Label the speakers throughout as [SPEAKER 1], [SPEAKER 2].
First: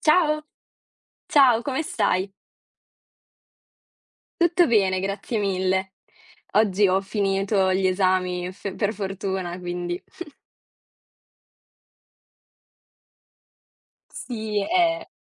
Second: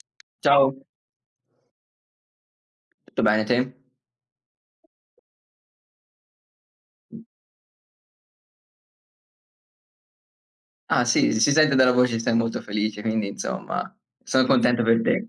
[SPEAKER 1] Ciao,
[SPEAKER 2] Ciao,
[SPEAKER 1] ciao, come stai?
[SPEAKER 2] tutto bene te?
[SPEAKER 1] Tutto bene, grazie mille. Oggi ho finito gli esami f per fortuna, quindi
[SPEAKER 2] Ah sì, si sente dalla voce che stai molto felice, quindi insomma sono
[SPEAKER 1] sì,
[SPEAKER 2] contento per te.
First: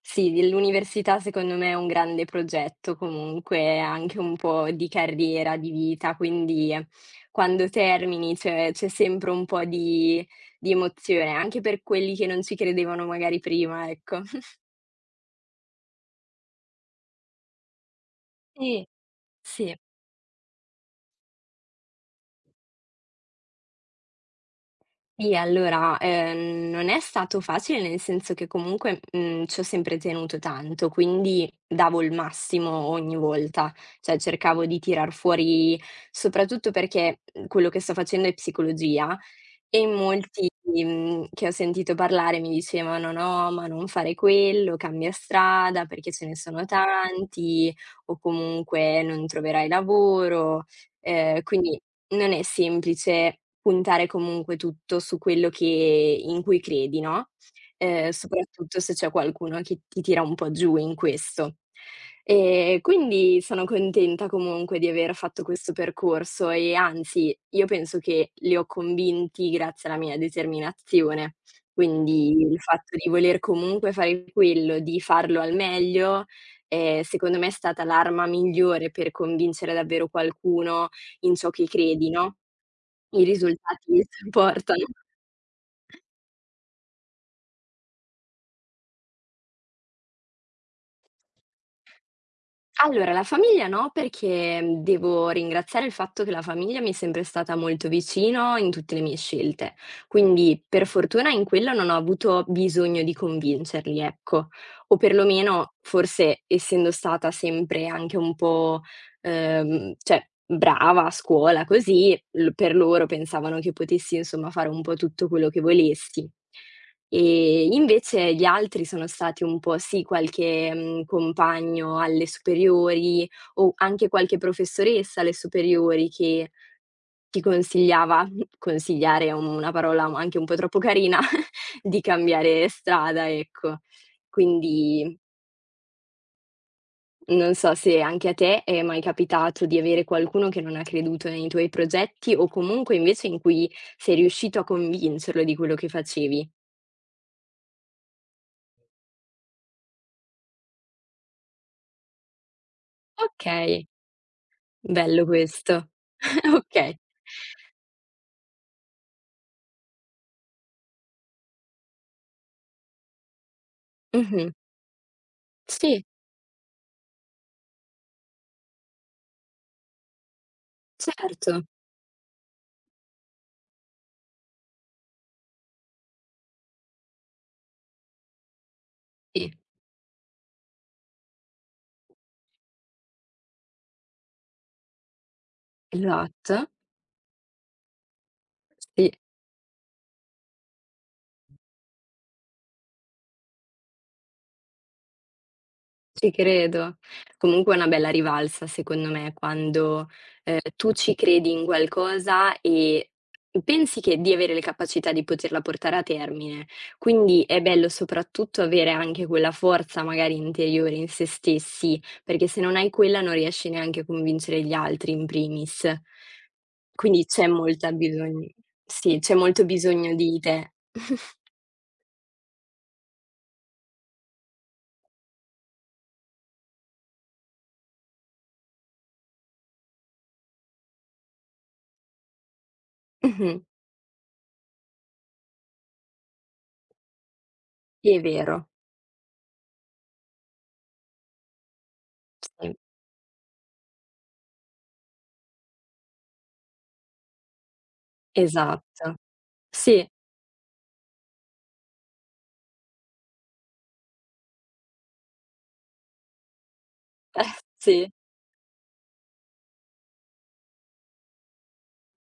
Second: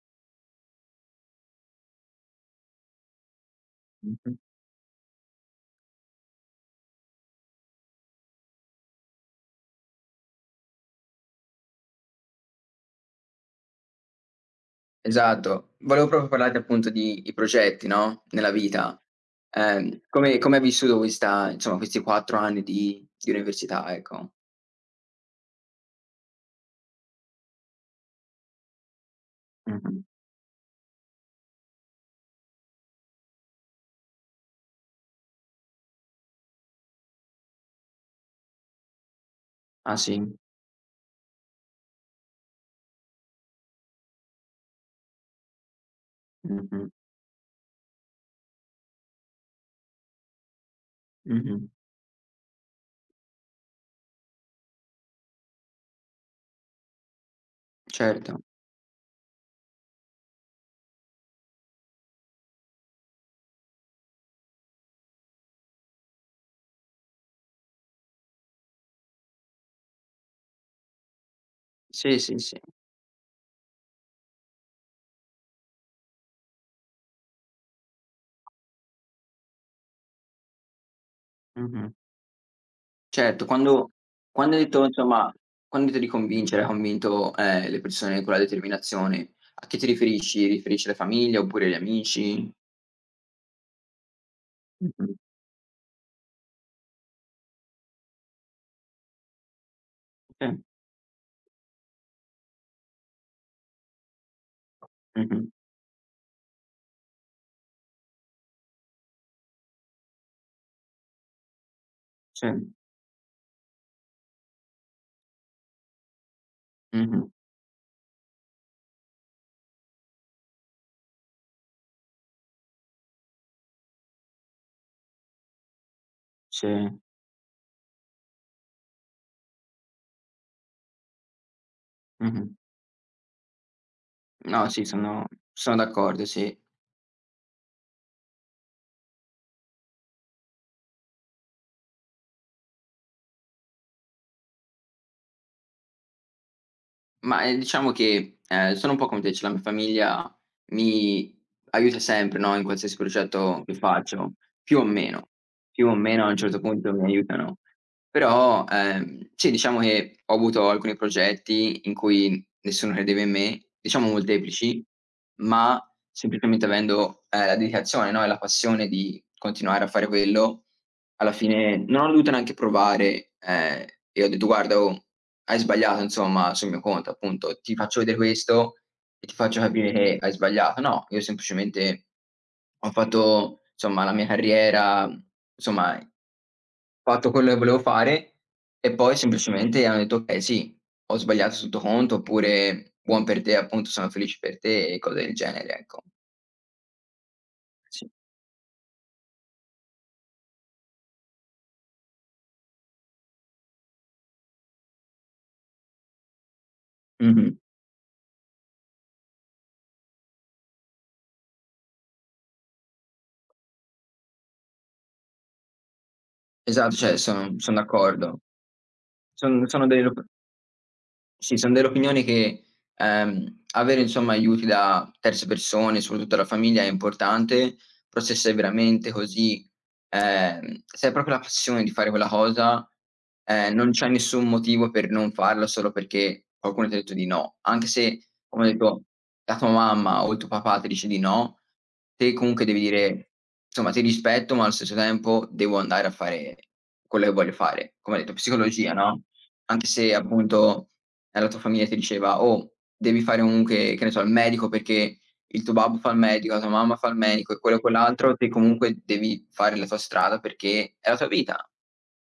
[SPEAKER 1] sì, l'università secondo me è un grande progetto comunque, anche un
[SPEAKER 2] Mh-mh.
[SPEAKER 1] po' di carriera, di vita, quindi quando termini c'è sempre un po' di emozione, anche per quelli che non ci credevano magari prima, ecco.
[SPEAKER 2] Esatto. Volevo proprio parlarti appunto di i progetti, no, nella
[SPEAKER 1] Sì,
[SPEAKER 2] vita.
[SPEAKER 1] sì.
[SPEAKER 2] Come hai vissuto questa insomma questi 4 anni di università, ecco?
[SPEAKER 1] Sì, allora, non è stato facile, nel senso che comunque, ci ho sempre
[SPEAKER 2] Mh-mh.
[SPEAKER 1] tenuto tanto, quindi davo il massimo ogni volta, cioè cercavo di tirar fuori soprattutto perché, quello che sto facendo è psicologia e in
[SPEAKER 2] Ah sì?
[SPEAKER 1] molti, che ho sentito parlare mi dicevano: "No, ma non fare quello, cambia strada perché ce ne sono
[SPEAKER 2] Mh-mh.
[SPEAKER 1] tanti o comunque non troverai lavoro". Ehm,
[SPEAKER 2] Mh-mh.
[SPEAKER 1] quindi non è semplice puntare comunque tutto su quello che in cui credi, no,
[SPEAKER 2] Certo.
[SPEAKER 1] soprattutto se c'è qualcuno che ti tira un po' giù in questo. Quindi sono contenta comunque di aver fatto questo percorso e anzi, io penso che li ho convinti grazie alla mia determinazione.
[SPEAKER 2] Sì,
[SPEAKER 1] Quindi
[SPEAKER 2] sì,
[SPEAKER 1] il
[SPEAKER 2] sì.
[SPEAKER 1] fatto di voler comunque fare quello, di farlo al meglio, secondo me è stata l'arma migliore per convincere davvero qualcuno in ciò che
[SPEAKER 2] Mh-mh.
[SPEAKER 1] credi, no, i
[SPEAKER 2] Certo, quando
[SPEAKER 1] risultati si
[SPEAKER 2] quando hai
[SPEAKER 1] portano.
[SPEAKER 2] detto insomma, quando ti devi convincere, hai convinto, le persone con la determinazione, a chi ti riferisci? Riferisci la famiglia oppure gli amici?
[SPEAKER 1] Allora, la famiglia no, perché,
[SPEAKER 2] Mh-mh.
[SPEAKER 1] devo ringraziare il fatto che la famiglia mi è sempre stata molto vicino in tutte le mie scelte. Quindi,
[SPEAKER 2] Sì.
[SPEAKER 1] per fortuna in quello non ho avuto bisogno di convincerli, ecco. O
[SPEAKER 2] Mh-mh.
[SPEAKER 1] perlomeno, forse essendo stata sempre anche un po', cioè brava a scuola così,
[SPEAKER 2] Sì.
[SPEAKER 1] l per loro pensavano che potessi insomma fare un po' tutto quello che volessi.
[SPEAKER 2] Mh-mh.
[SPEAKER 1] Invece gli altri sono stati un po' sì, qualche, compagno alle superiori o anche qualche professoressa alle superiori che
[SPEAKER 2] Sì.
[SPEAKER 1] ti consigliava consigliare è una parola anche un po' troppo carina, di
[SPEAKER 2] Mh-mh.
[SPEAKER 1] cambiare strada, ecco.
[SPEAKER 2] No, sì,
[SPEAKER 1] Quindi
[SPEAKER 2] sono d'accordo, sì.
[SPEAKER 1] non so se anche a te è mai capitato di avere qualcuno che non ha creduto nei tuoi progetti o comunque invece in cui sei riuscito a convincerlo di quello che facevi.
[SPEAKER 2] Ma, diciamo che, sono un po' come te, cioè la mia famiglia mi aiuta sempre, no, in qualsiasi progetto che
[SPEAKER 1] Okay.
[SPEAKER 2] faccio, più o
[SPEAKER 1] Bello
[SPEAKER 2] meno. Più
[SPEAKER 1] questo.
[SPEAKER 2] o meno a un certo punto
[SPEAKER 1] Okay.
[SPEAKER 2] mi aiutano. Però, sì, diciamo che ho avuto alcuni progetti in cui nessuno credeva in me, diciamo
[SPEAKER 1] Mh-mh.
[SPEAKER 2] molteplici, ma
[SPEAKER 1] Sì,
[SPEAKER 2] semplicemente avendo, la dedicazione, no, e la passione di continuare a fare quello, alla
[SPEAKER 1] certo.
[SPEAKER 2] fine non ho dovuto neanche provare, e ho detto: "Guarda, oh, hai sbagliato insomma sul mio conto, appunto, ti faccio vedere questo e ti
[SPEAKER 1] Sì,
[SPEAKER 2] faccio capire che hai sbagliato." No, io semplicemente ho fatto insomma la mia carriera, insomma, ho
[SPEAKER 1] esatto.
[SPEAKER 2] fatto quello che volevo fare e
[SPEAKER 1] Sì.
[SPEAKER 2] poi semplicemente hanno detto: "Okay, sì, ho sbagliato sul tuo conto." Oppure: "Buon per te, appunto, sono felice per te." E cose del genere, ecco.
[SPEAKER 1] Ci credo. Comunque è una bella
[SPEAKER 2] Sì.
[SPEAKER 1] rivalsa secondo me quando, tu ci credi in qualcosa e pensi che di avere le capacità di poterla portare a termine. Quindi
[SPEAKER 2] Mh-mh.
[SPEAKER 1] è bello soprattutto avere anche quella forza magari interiore in se stessi, perché se non hai quella non riesci neanche a convincere gli altri in primis.
[SPEAKER 2] Esatto, cioè
[SPEAKER 1] Quindi c'è
[SPEAKER 2] son
[SPEAKER 1] molta
[SPEAKER 2] d'accordo.
[SPEAKER 1] bisogn sì, c'è molto
[SPEAKER 2] Son sono dei lo
[SPEAKER 1] bisogno di te.
[SPEAKER 2] Sì, son delle opinioni che, avere insomma aiuti da terze persone, soprattutto la famiglia è importante, però se sei veramente così, se hai proprio la passione di fare quella cosa,
[SPEAKER 1] Mh-mh.
[SPEAKER 2] non c'è nessun motivo per non farla solo perché qualcuno ti ha detto di no. Anche
[SPEAKER 1] È
[SPEAKER 2] se,
[SPEAKER 1] vero.
[SPEAKER 2] come ho detto, la tua mamma o il tuo papà ti dice di no, te comunque
[SPEAKER 1] Sì,
[SPEAKER 2] devi dire: "Insomma ti rispetto, ma allo stesso tempo devo andare a fare quello che voglio fare." Come ho detto, psicologia,
[SPEAKER 1] esatto.
[SPEAKER 2] no? Anche
[SPEAKER 1] Sì,
[SPEAKER 2] se appunto, la tua famiglia ti diceva: "Oh, devi fare comunque" che ne so, "il medico perché il tuo babbo fa il medico, la tua mamma fa il
[SPEAKER 1] eh,
[SPEAKER 2] medico e quello e
[SPEAKER 1] sì.
[SPEAKER 2] quell'altro", te comunque devi fare la tua strada perché è la tua vita.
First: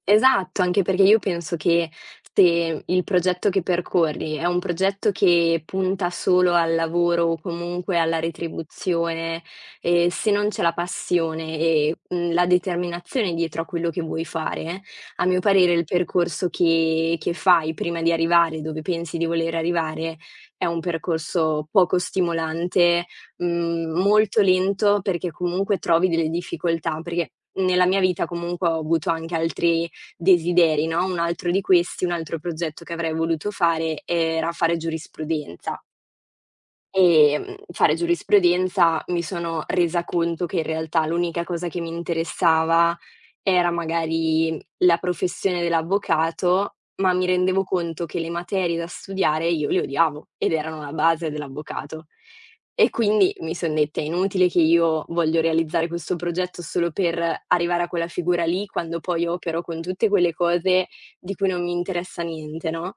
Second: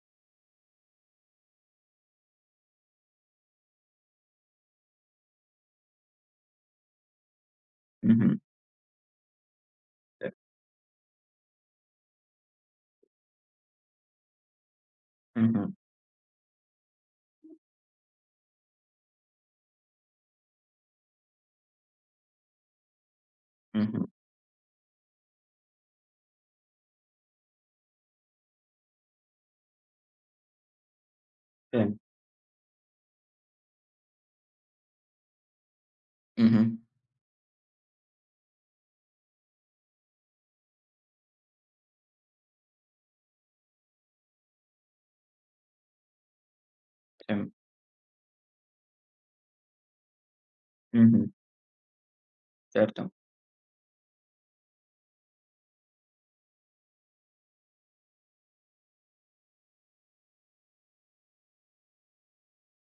[SPEAKER 1] Esatto, anche perché io penso che se il progetto che percorri è un progetto che punta solo al lavoro o comunque alla
[SPEAKER 2] Mh-mh.
[SPEAKER 1] retribuzione, e
[SPEAKER 2] Sì.
[SPEAKER 1] se non c'è la passione e, la determinazione dietro a quello che vuoi fare, a mio
[SPEAKER 2] Mh-mh.
[SPEAKER 1] parere il percorso che fai prima di arrivare dove pensi di voler arrivare, è un percorso poco stimolante,
[SPEAKER 2] Mh-mh.
[SPEAKER 1] molto lento perché comunque trovi delle difficoltà, perché nella mia vita comunque ho avuto anche altri desideri, no, un altro di
[SPEAKER 2] Sì.
[SPEAKER 1] questi, un altro progetto che avrei voluto fare era fare giurisprudenza.
[SPEAKER 2] Mh-mh.
[SPEAKER 1] Fare giurisprudenza mi sono resa conto che in realtà l'unica cosa che mi interessava era magari la professione dell'avvocato, ma mi
[SPEAKER 2] Sì.
[SPEAKER 1] rendevo conto che le materie da studiare io le odiavo ed erano la
[SPEAKER 2] Mh-mh.
[SPEAKER 1] base dell'avvocato. E
[SPEAKER 2] Certo.
[SPEAKER 1] quindi mi son detta: "È inutile che io voglio realizzare questo progetto solo per arrivare a quella figura lì, quando poi opero con tutte quelle cose di cui non mi interessa niente", no?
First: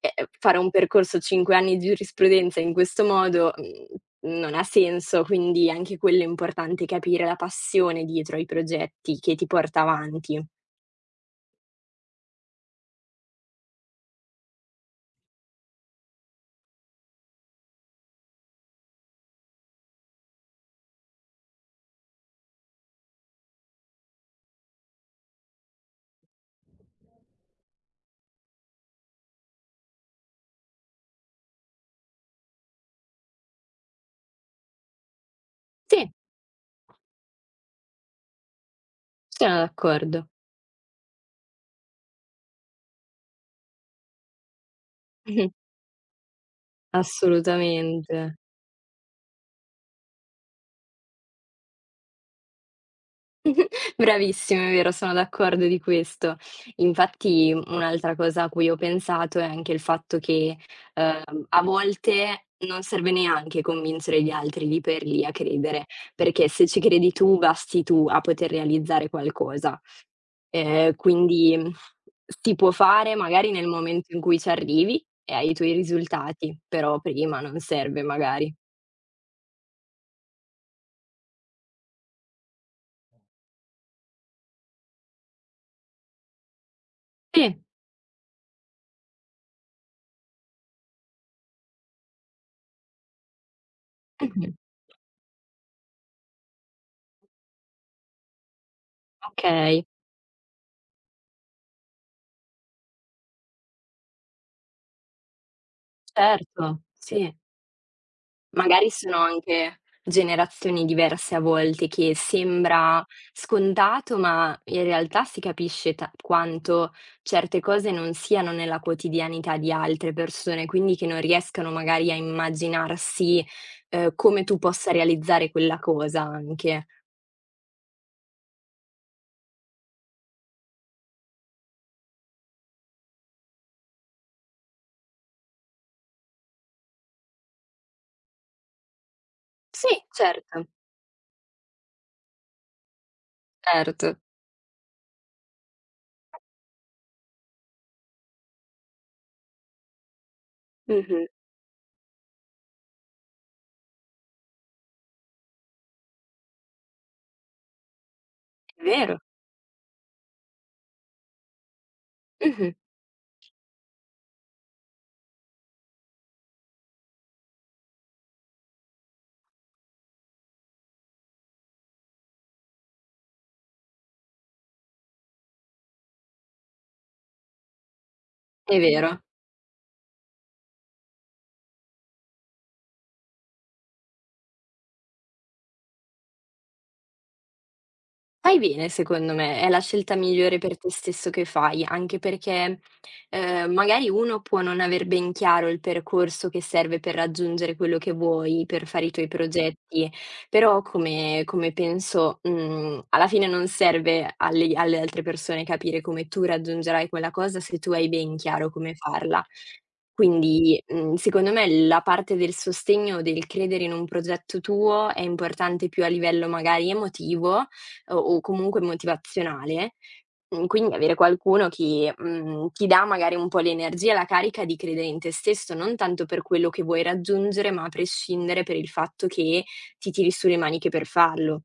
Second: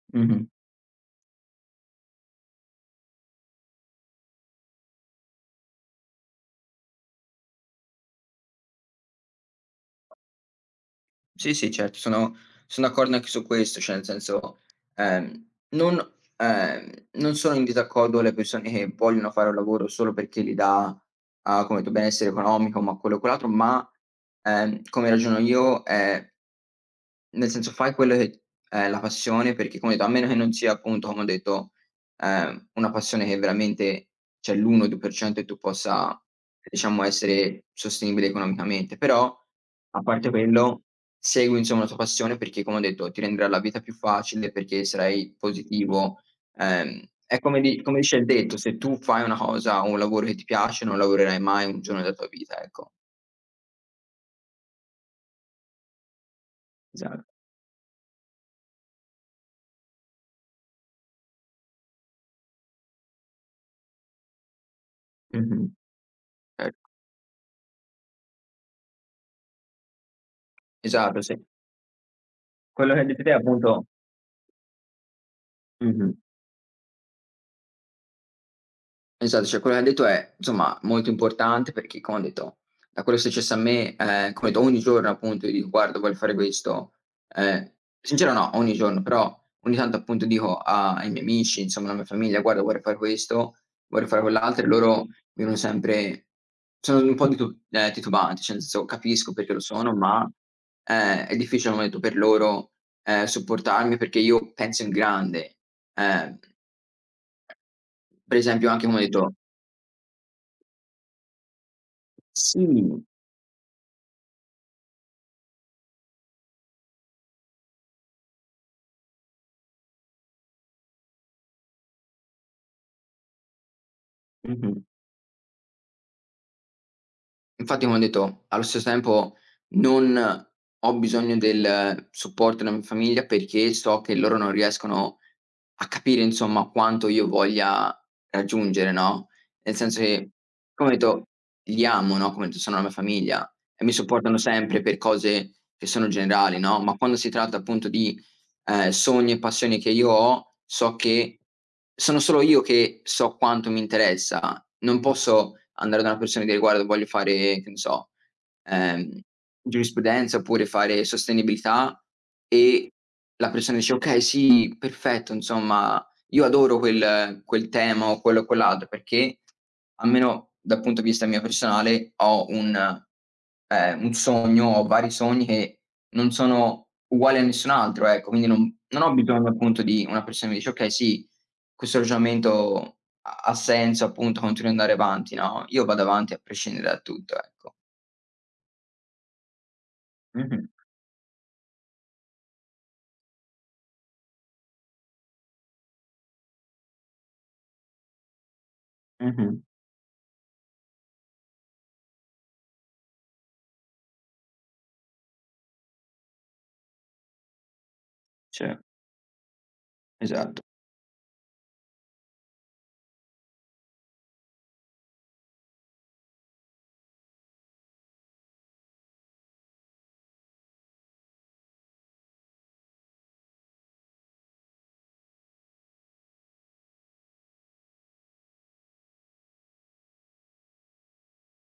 [SPEAKER 1] E
[SPEAKER 2] Mh-mh.
[SPEAKER 1] fare un percorso 5 anni di giurisprudenza in questo modo, non ha senso, quindi anche quello è importante, capire la passione dietro ai progetti che ti porta avanti.
[SPEAKER 2] Sì, sì, certo, sono d'accordo anche su questo, cioè nel senso, non sono in disaccordo le persone che vogliono fare un lavoro solo perché li dà, ah, come tu benessere economico, ma quello o quell'altro, ma, come ragiono io è nel senso fai quello che è la passione perché come ho detto, a meno che non sia appunto, come ho detto, una passione che veramente c'è l'1, 2% e tu
[SPEAKER 1] Sì,
[SPEAKER 2] possa, diciamo, essere sostenibile economicamente. Però,
[SPEAKER 1] sono
[SPEAKER 2] a
[SPEAKER 1] d'accordo.
[SPEAKER 2] parte quello, segui insomma la tua passione perché come ho detto, ti renderà la vita più facile, perché sarai
[SPEAKER 1] Mh-mh.
[SPEAKER 2] positivo. Ehm, è come di come dice
[SPEAKER 1] Assolutamente.
[SPEAKER 2] il detto: "Se tu fai una cosa o un lavoro che ti piace, non lavorerai mai un giorno della tua vita", ecco.
[SPEAKER 1] Bravissimo, è vero, sono d'accordo di questo.
[SPEAKER 2] Esatto.
[SPEAKER 1] Infatti un'altra cosa a cui ho pensato è anche il fatto che, a volte non serve neanche convincere gli altri lì per lì a
[SPEAKER 2] Mh-mh.
[SPEAKER 1] credere, perché se ci
[SPEAKER 2] Ecco.
[SPEAKER 1] credi tu, basti tu a poter realizzare qualcosa. Ehm,
[SPEAKER 2] Esatto, sì.
[SPEAKER 1] quindi si può
[SPEAKER 2] Quello che hai
[SPEAKER 1] fare
[SPEAKER 2] detto te
[SPEAKER 1] magari nel
[SPEAKER 2] appunto.
[SPEAKER 1] momento in cui ci arrivi e hai i tuoi
[SPEAKER 2] Mh-mh.
[SPEAKER 1] risultati, però prima non serve magari.
[SPEAKER 2] Esatto, cioè quello che hai detto è, insomma, molto importante perché come ho detto, da quello che è successo a me, come ho detto ogni giorno appunto io dico: "Guarda voglio fare questo."
[SPEAKER 1] Sì,
[SPEAKER 2] Ehm, sincero no, ogni giorno, però ogni tanto appunto dico a ai miei amici, insomma alla mia famiglia: "Guarda vorrei fare questo, vorrei fare
[SPEAKER 1] mh-mh,
[SPEAKER 2] quell'altro." E loro dicono sempre sono un po' titubanti, cioè nel senso capisco perché lo
[SPEAKER 1] okay,
[SPEAKER 2] sono, ma, è difficile come ho detto per loro, supportarmi perché io penso in grande. Ehm,
[SPEAKER 1] certo, sì.
[SPEAKER 2] per esempio anche
[SPEAKER 1] Magari
[SPEAKER 2] come ho
[SPEAKER 1] sono
[SPEAKER 2] detto.
[SPEAKER 1] anche generazioni diverse a volte, che
[SPEAKER 2] Sì, mh-mh.
[SPEAKER 1] sembra scontato, ma in realtà si capisce ta quanto certe cose non siano nella quotidianità di altre persone, quindi che non riescano magari a immaginarsi, come tu possa realizzare quella cosa anche.
[SPEAKER 2] Infatti come ho detto, allo stesso tempo non ho bisogno del supporto della mia famiglia perché so che loro non riescono a capire insomma quanto io voglia raggiungere, no, nel
[SPEAKER 1] Sì,
[SPEAKER 2] senso che,
[SPEAKER 1] certo,
[SPEAKER 2] come ho detto, li amo, no, come ho detto sono la mia famiglia e mi
[SPEAKER 1] certo.
[SPEAKER 2] supportano sempre per cose che sono generali, no, ma quando si tratta appunto di, sogni e passioni che io ho, so
[SPEAKER 1] Mh-mh,
[SPEAKER 2] che sono solo io che so quanto mi interessa. Non posso andare da una persona e dire: "Guarda, voglio fare", che ne so,
[SPEAKER 1] è vero.
[SPEAKER 2] ehm, giurisprudenza, oppure fare sostenibilità,
[SPEAKER 1] Mh-mh,
[SPEAKER 2] e la persona dice: "Okay, sì, perfetto, insomma, io adoro quel tema o quello o quell'altro", perché almeno dal punto di vista mio personale ho un, un sogno, ho vari sogni che non sono uguali a nessun altro, ecco. Quindi non
[SPEAKER 1] è
[SPEAKER 2] non ho
[SPEAKER 1] vero.
[SPEAKER 2] bisogno appunto di una persona che mi dice: "Okay, sì, questo ragionamento ha senso, appunto continui ad andare avanti", no, io vado avanti a prescindere da tutto, ecco.
[SPEAKER 1] Fai bene secondo me, è la scelta migliore
[SPEAKER 2] Mh-mh,
[SPEAKER 1] per te stesso che fai, anche perché, magari uno può non aver ben chiaro il percorso che serve per raggiungere quello che vuoi, per fare i tuoi
[SPEAKER 2] mh-mh,
[SPEAKER 1] progetti, però come penso, alla fine non serve alle altre persone capire come tu raggiungerai quella cosa se tu hai ben
[SPEAKER 2] ce
[SPEAKER 1] chiaro come farla.
[SPEAKER 2] esatto.
[SPEAKER 1] Quindi, secondo me la parte del sostegno, del credere in un progetto tuo è importante più a livello magari emotivo o comunque motivazionale, quindi avere qualcuno che, ti dà magari un po' l'energia e la carica di credere in te stesso, non tanto per quello che vuoi raggiungere, ma a prescindere per il fatto che ti tiri su le maniche per farlo.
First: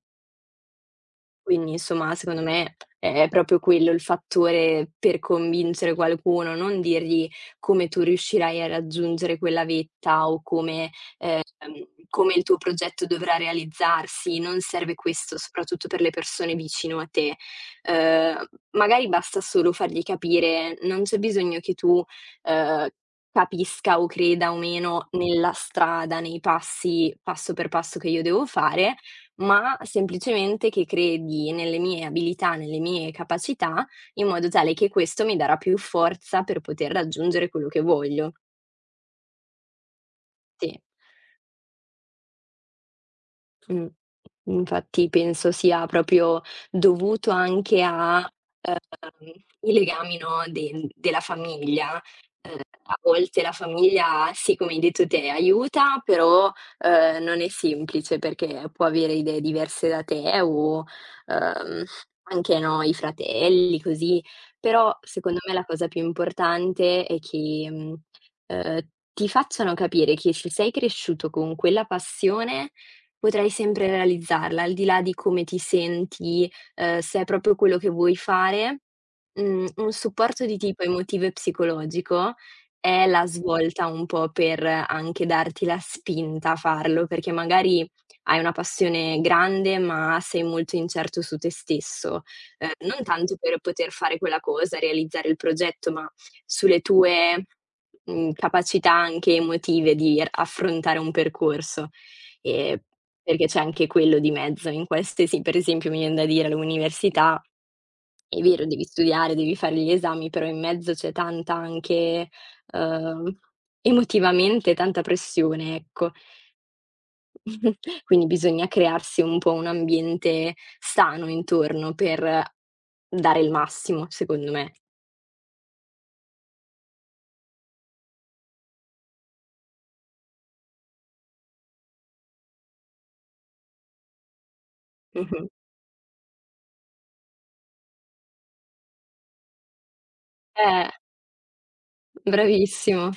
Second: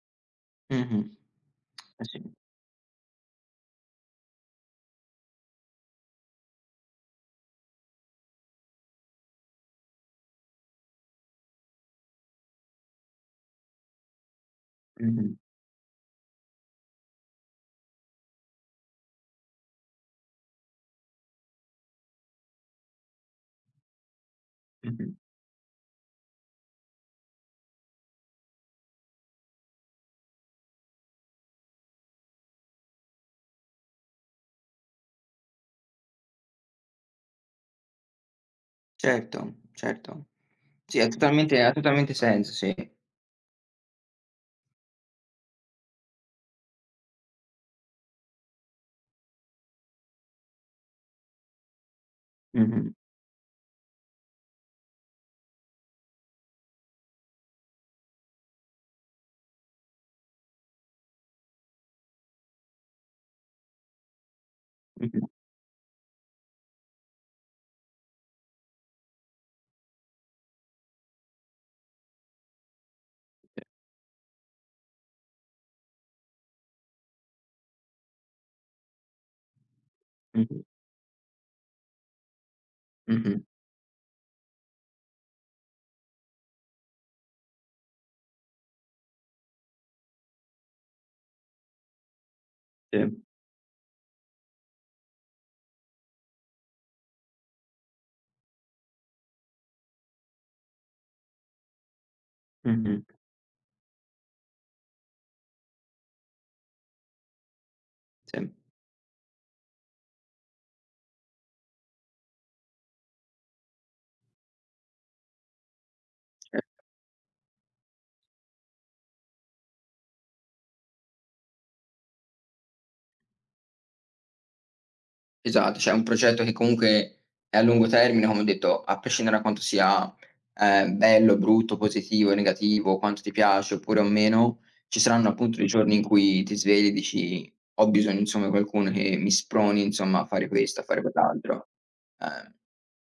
[SPEAKER 2] Mh-mh.
[SPEAKER 1] Quindi
[SPEAKER 2] Eh
[SPEAKER 1] insomma,
[SPEAKER 2] sì,
[SPEAKER 1] secondo me è proprio quello il fattore per convincere qualcuno, non dirgli come tu riuscirai a raggiungere quella vetta o come ehm, come il tuo progetto dovrà realizzarsi, non serve
[SPEAKER 2] mh-mh,
[SPEAKER 1] questo, soprattutto per le persone vicino a te. Ehm, magari basta solo fargli capire, non c'è bisogno che tu, ehm, capisca o creda o meno
[SPEAKER 2] mh-mh.
[SPEAKER 1] nella strada, nei passi, passo per passo che io devo fare, ma semplicemente che credi nelle mie abilità, nelle mie capacità, in modo tale che questo mi darà più forza per poter raggiungere quello che voglio.
[SPEAKER 2] Certo, certo.
[SPEAKER 1] Sì.
[SPEAKER 2] Sì, ha totalmente senso, sì.
[SPEAKER 1] Mh. Infatti penso sia proprio dovuto anche a ehm, i legami, no, de della famiglia. Ehm,
[SPEAKER 2] Mh-mh,
[SPEAKER 1] a volte la famiglia, sì, come hai detto te, aiuta, però, non è semplice perché può avere idee diverse da te o, ehm, anche, no, i fratelli, così. Però
[SPEAKER 2] mh-mh,
[SPEAKER 1] secondo me la cosa più importante è che, ehm, ti facciano capire che se sei cresciuto con quella passione, potrai
[SPEAKER 2] sì,
[SPEAKER 1] sempre realizzarla, al di là di come ti senti, se è proprio quello che vuoi fare. Un supporto di
[SPEAKER 2] mh-mh,
[SPEAKER 1] tipo emotivo e psicologico è la
[SPEAKER 2] mh-mh,
[SPEAKER 1] svolta un po' per anche darti la spinta a farlo, perché magari hai una passione grande, ma sei molto incerto su te stesso, non
[SPEAKER 2] sì,
[SPEAKER 1] tanto per poter fare quella cosa, realizzare il progetto, ma sulle tue, capacità anche emotive di r affrontare un percorso. Ehm,
[SPEAKER 2] mh-mh,
[SPEAKER 1] perché c'è anche quello di mezzo in qualsiasi per esempio mi vien da dire all'università è
[SPEAKER 2] sì.
[SPEAKER 1] vero, devi studiare, devi fare gli esami, però in mezzo c'è tanta anche, uhm, emotivamente tanta pressione, ecco.
[SPEAKER 2] Ce
[SPEAKER 1] Quindi bisogna crearsi un po' un ambiente sano intorno per dare il massimo, secondo me.
[SPEAKER 2] Esatto, cioè è un progetto che comunque è a lungo termine, come ho detto, a prescindere da quanto sia, bello, brutto, positivo, negativo, quanto ti piace oppure o meno, ci saranno
[SPEAKER 1] Mh-mh.
[SPEAKER 2] appunto dei giorni in cui ti svegli e dici: "Ho bisogno insomma di qualcuno che mi sproni insomma a fare questo, a
[SPEAKER 1] Eh,
[SPEAKER 2] fare quell'altro". Ehm
[SPEAKER 1] bravissimo,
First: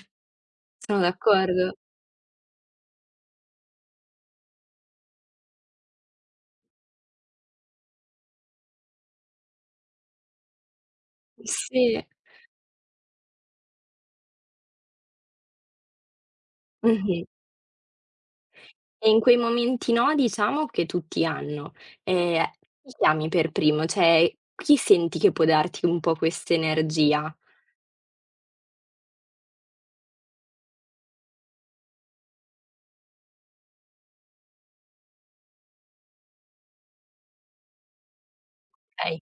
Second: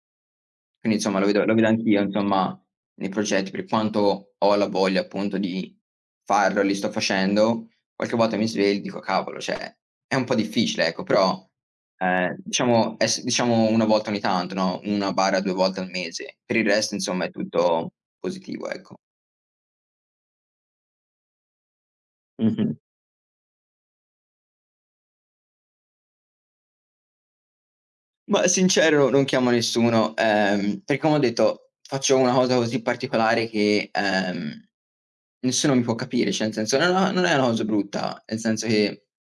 [SPEAKER 2] quindi
[SPEAKER 1] sono
[SPEAKER 2] insomma lo vedo
[SPEAKER 1] d'accordo.
[SPEAKER 2] anch'io insomma nei progetti, per quanto ho la voglia appunto di farlo, li sto facendo, qualche volta mi sveglio e dico: "Cavolo, cioè è un po' difficile", ecco, però,
[SPEAKER 1] Sì,
[SPEAKER 2] diciamo è s diciamo 1 volta ogni tanto, no, 1/2 volte al mese. Per il resto
[SPEAKER 1] mh-mh.
[SPEAKER 2] insomma è tutto positivo, ecco.
[SPEAKER 1] E in quei momenti no, diciamo, che tutti hanno, ehm,
[SPEAKER 2] Mh-mh.
[SPEAKER 1] chi chiami per primo? Cioè, chi senti che può darti un po' quest'energia?
[SPEAKER 2] Ma sincero non chiamo nessuno, perché come ho detto faccio una cosa così particolare che, nessuno mi può capire, cioè nel senso non è una cosa brutta, nel senso che,
[SPEAKER 1] Okay.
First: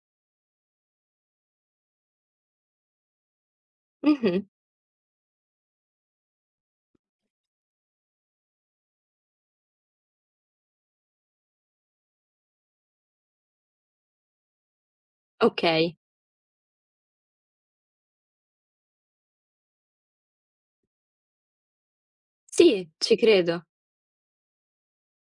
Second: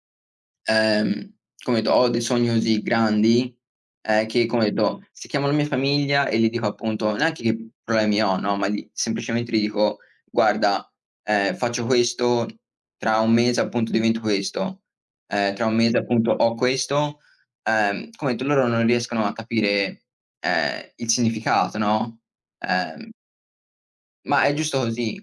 [SPEAKER 2] Ehm, come ho detto, ho dei sogni così grandi,
[SPEAKER 1] Mh-mh.
[SPEAKER 2] che come ho detto, se chiamo la mia famiglia e gli dico appunto neanche che problemi ho, no, ma gli semplicemente gli dico: "Guarda, faccio questo, tra un mese appunto divento questo, tra un
[SPEAKER 1] Okay.
[SPEAKER 2] mese appunto ho questo", come ho detto loro non riescono a capire, il significato, no,
[SPEAKER 1] Sì,
[SPEAKER 2] ehm
[SPEAKER 1] ci credo.
[SPEAKER 2] ma è giusto così.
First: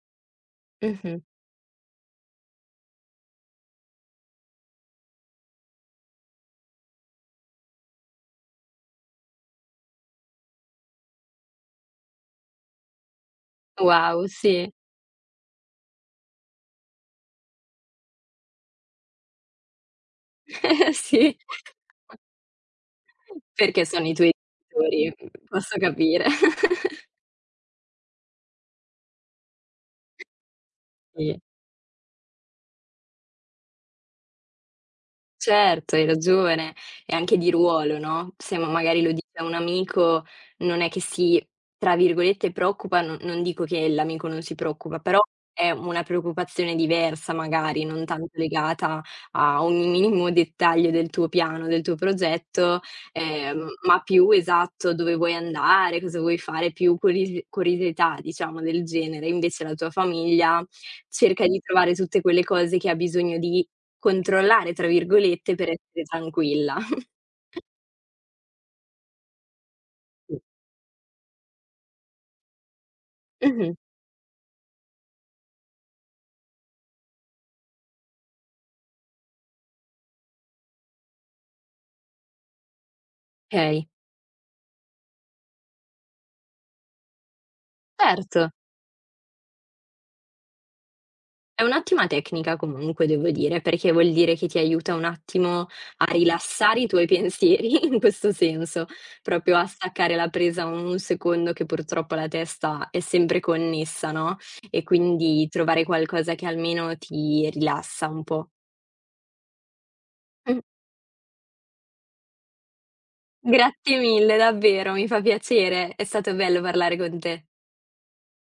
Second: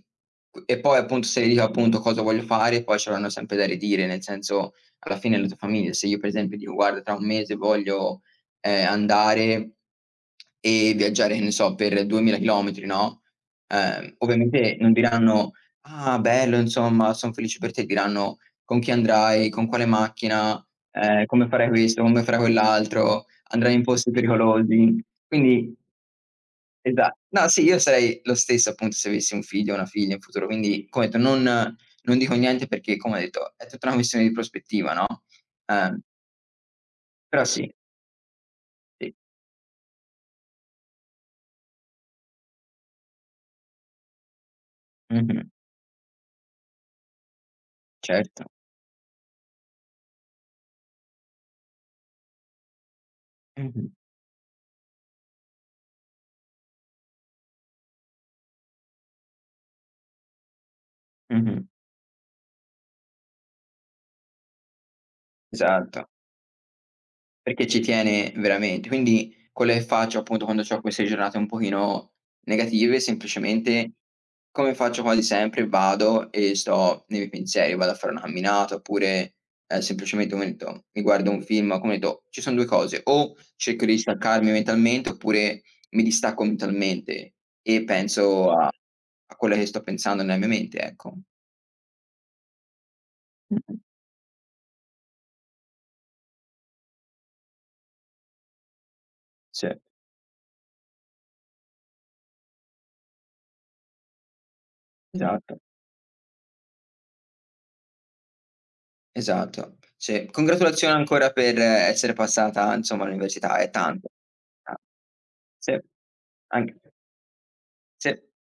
[SPEAKER 2] Q e poi
[SPEAKER 1] Mh-mh.
[SPEAKER 2] appunto, se io appunto cosa voglio fare, poi ce l'hanno sempre da ridire, nel senso, alla fine è la tua famiglia. Se io per esempio dico: "Guarda tra un mese voglio, andare e viaggiare", che ne so, per 2000 chilometri, no,
[SPEAKER 1] Wow, sì.
[SPEAKER 2] ovviamente non diranno: "Ah bello insomma, son felice per te", diranno: "Con chi andrai, con quale macchina,
[SPEAKER 1] Sì,
[SPEAKER 2] come farai questo, come farai quell'altro, andrai in
[SPEAKER 1] perché sono
[SPEAKER 2] posti
[SPEAKER 1] i tuoi
[SPEAKER 2] pericolosi".
[SPEAKER 1] genitori, posso
[SPEAKER 2] Quindi
[SPEAKER 1] capire.
[SPEAKER 2] Esa no, sì, io sarei lo stesso appunto se avessi un figlio o una figlia in futuro, quindi come ho detto
[SPEAKER 1] Sì.
[SPEAKER 2] non non dico niente perché come ho detto è tutta una questione di prospettiva, no,
[SPEAKER 1] Certo,
[SPEAKER 2] ehm,
[SPEAKER 1] hai ragione. E anche
[SPEAKER 2] però
[SPEAKER 1] di
[SPEAKER 2] sì,
[SPEAKER 1] ruolo, no, se magari lo
[SPEAKER 2] sì.
[SPEAKER 1] dice a un amico non è che si, tra virgolette, "preoccupa", no non dico che l'amico non si preoccupa, però
[SPEAKER 2] Mh-mh,
[SPEAKER 1] è una preoccupazione diversa magari, non tanto
[SPEAKER 2] certo.
[SPEAKER 1] legata a ogni minimo dettaglio del tuo piano, del tuo progetto,
[SPEAKER 2] Mh-mh,
[SPEAKER 1] ma più, esatto, dove vuoi andare, cosa vuoi fare, più curisi curiosità diciamo del genere. Invece la tua famiglia cerca
[SPEAKER 2] mh-mh,
[SPEAKER 1] di trovare tutte quelle cose che ha bisogno di "Controllare" tra virgolette per essere
[SPEAKER 2] esatto.
[SPEAKER 1] tranquilla.
[SPEAKER 2] Perché ci tiene veramente. Quindi quello che faccio,
[SPEAKER 1] Sì.
[SPEAKER 2] appunto, quando c'ho queste giornate un pochino negative,
[SPEAKER 1] Mh-mh.
[SPEAKER 2] semplicemente, come faccio quasi sempre, vado e sto nei miei pensieri, vado a fare una camminata oppure, semplicemente come detto, mi guardo un film, come detto, ci son 2 cose: o cerco
[SPEAKER 1] Okay.
[SPEAKER 2] di staccarmi mentalmente oppure mi distacco mentalmente e
[SPEAKER 1] Certo,
[SPEAKER 2] penso a quello che sto pensando nella mia mente, ecco.
[SPEAKER 1] è un'ottima tecnica comunque devo dire,
[SPEAKER 2] Mh-mh.
[SPEAKER 1] perché vuol dire che ti aiuta un attimo a rilassare i tuoi pensieri in questo senso, proprio a
[SPEAKER 2] Sì, mh.
[SPEAKER 1] staccare la presa un secondo che purtroppo la testa è sempre connessa, no, e quindi
[SPEAKER 2] Esatto.
[SPEAKER 1] trovare qualcosa che almeno ti rilassa un po'.
[SPEAKER 2] Esatto, sì.
[SPEAKER 1] Mh.
[SPEAKER 2] Congratulazioni ancora per essere passata, insomma, all'università, è
[SPEAKER 1] Grazie
[SPEAKER 2] tanto.
[SPEAKER 1] mille
[SPEAKER 2] Ah,
[SPEAKER 1] davvero, mi fa
[SPEAKER 2] sì,
[SPEAKER 1] piacere. È stato bello
[SPEAKER 2] anche
[SPEAKER 1] parlare con te.
[SPEAKER 2] sì.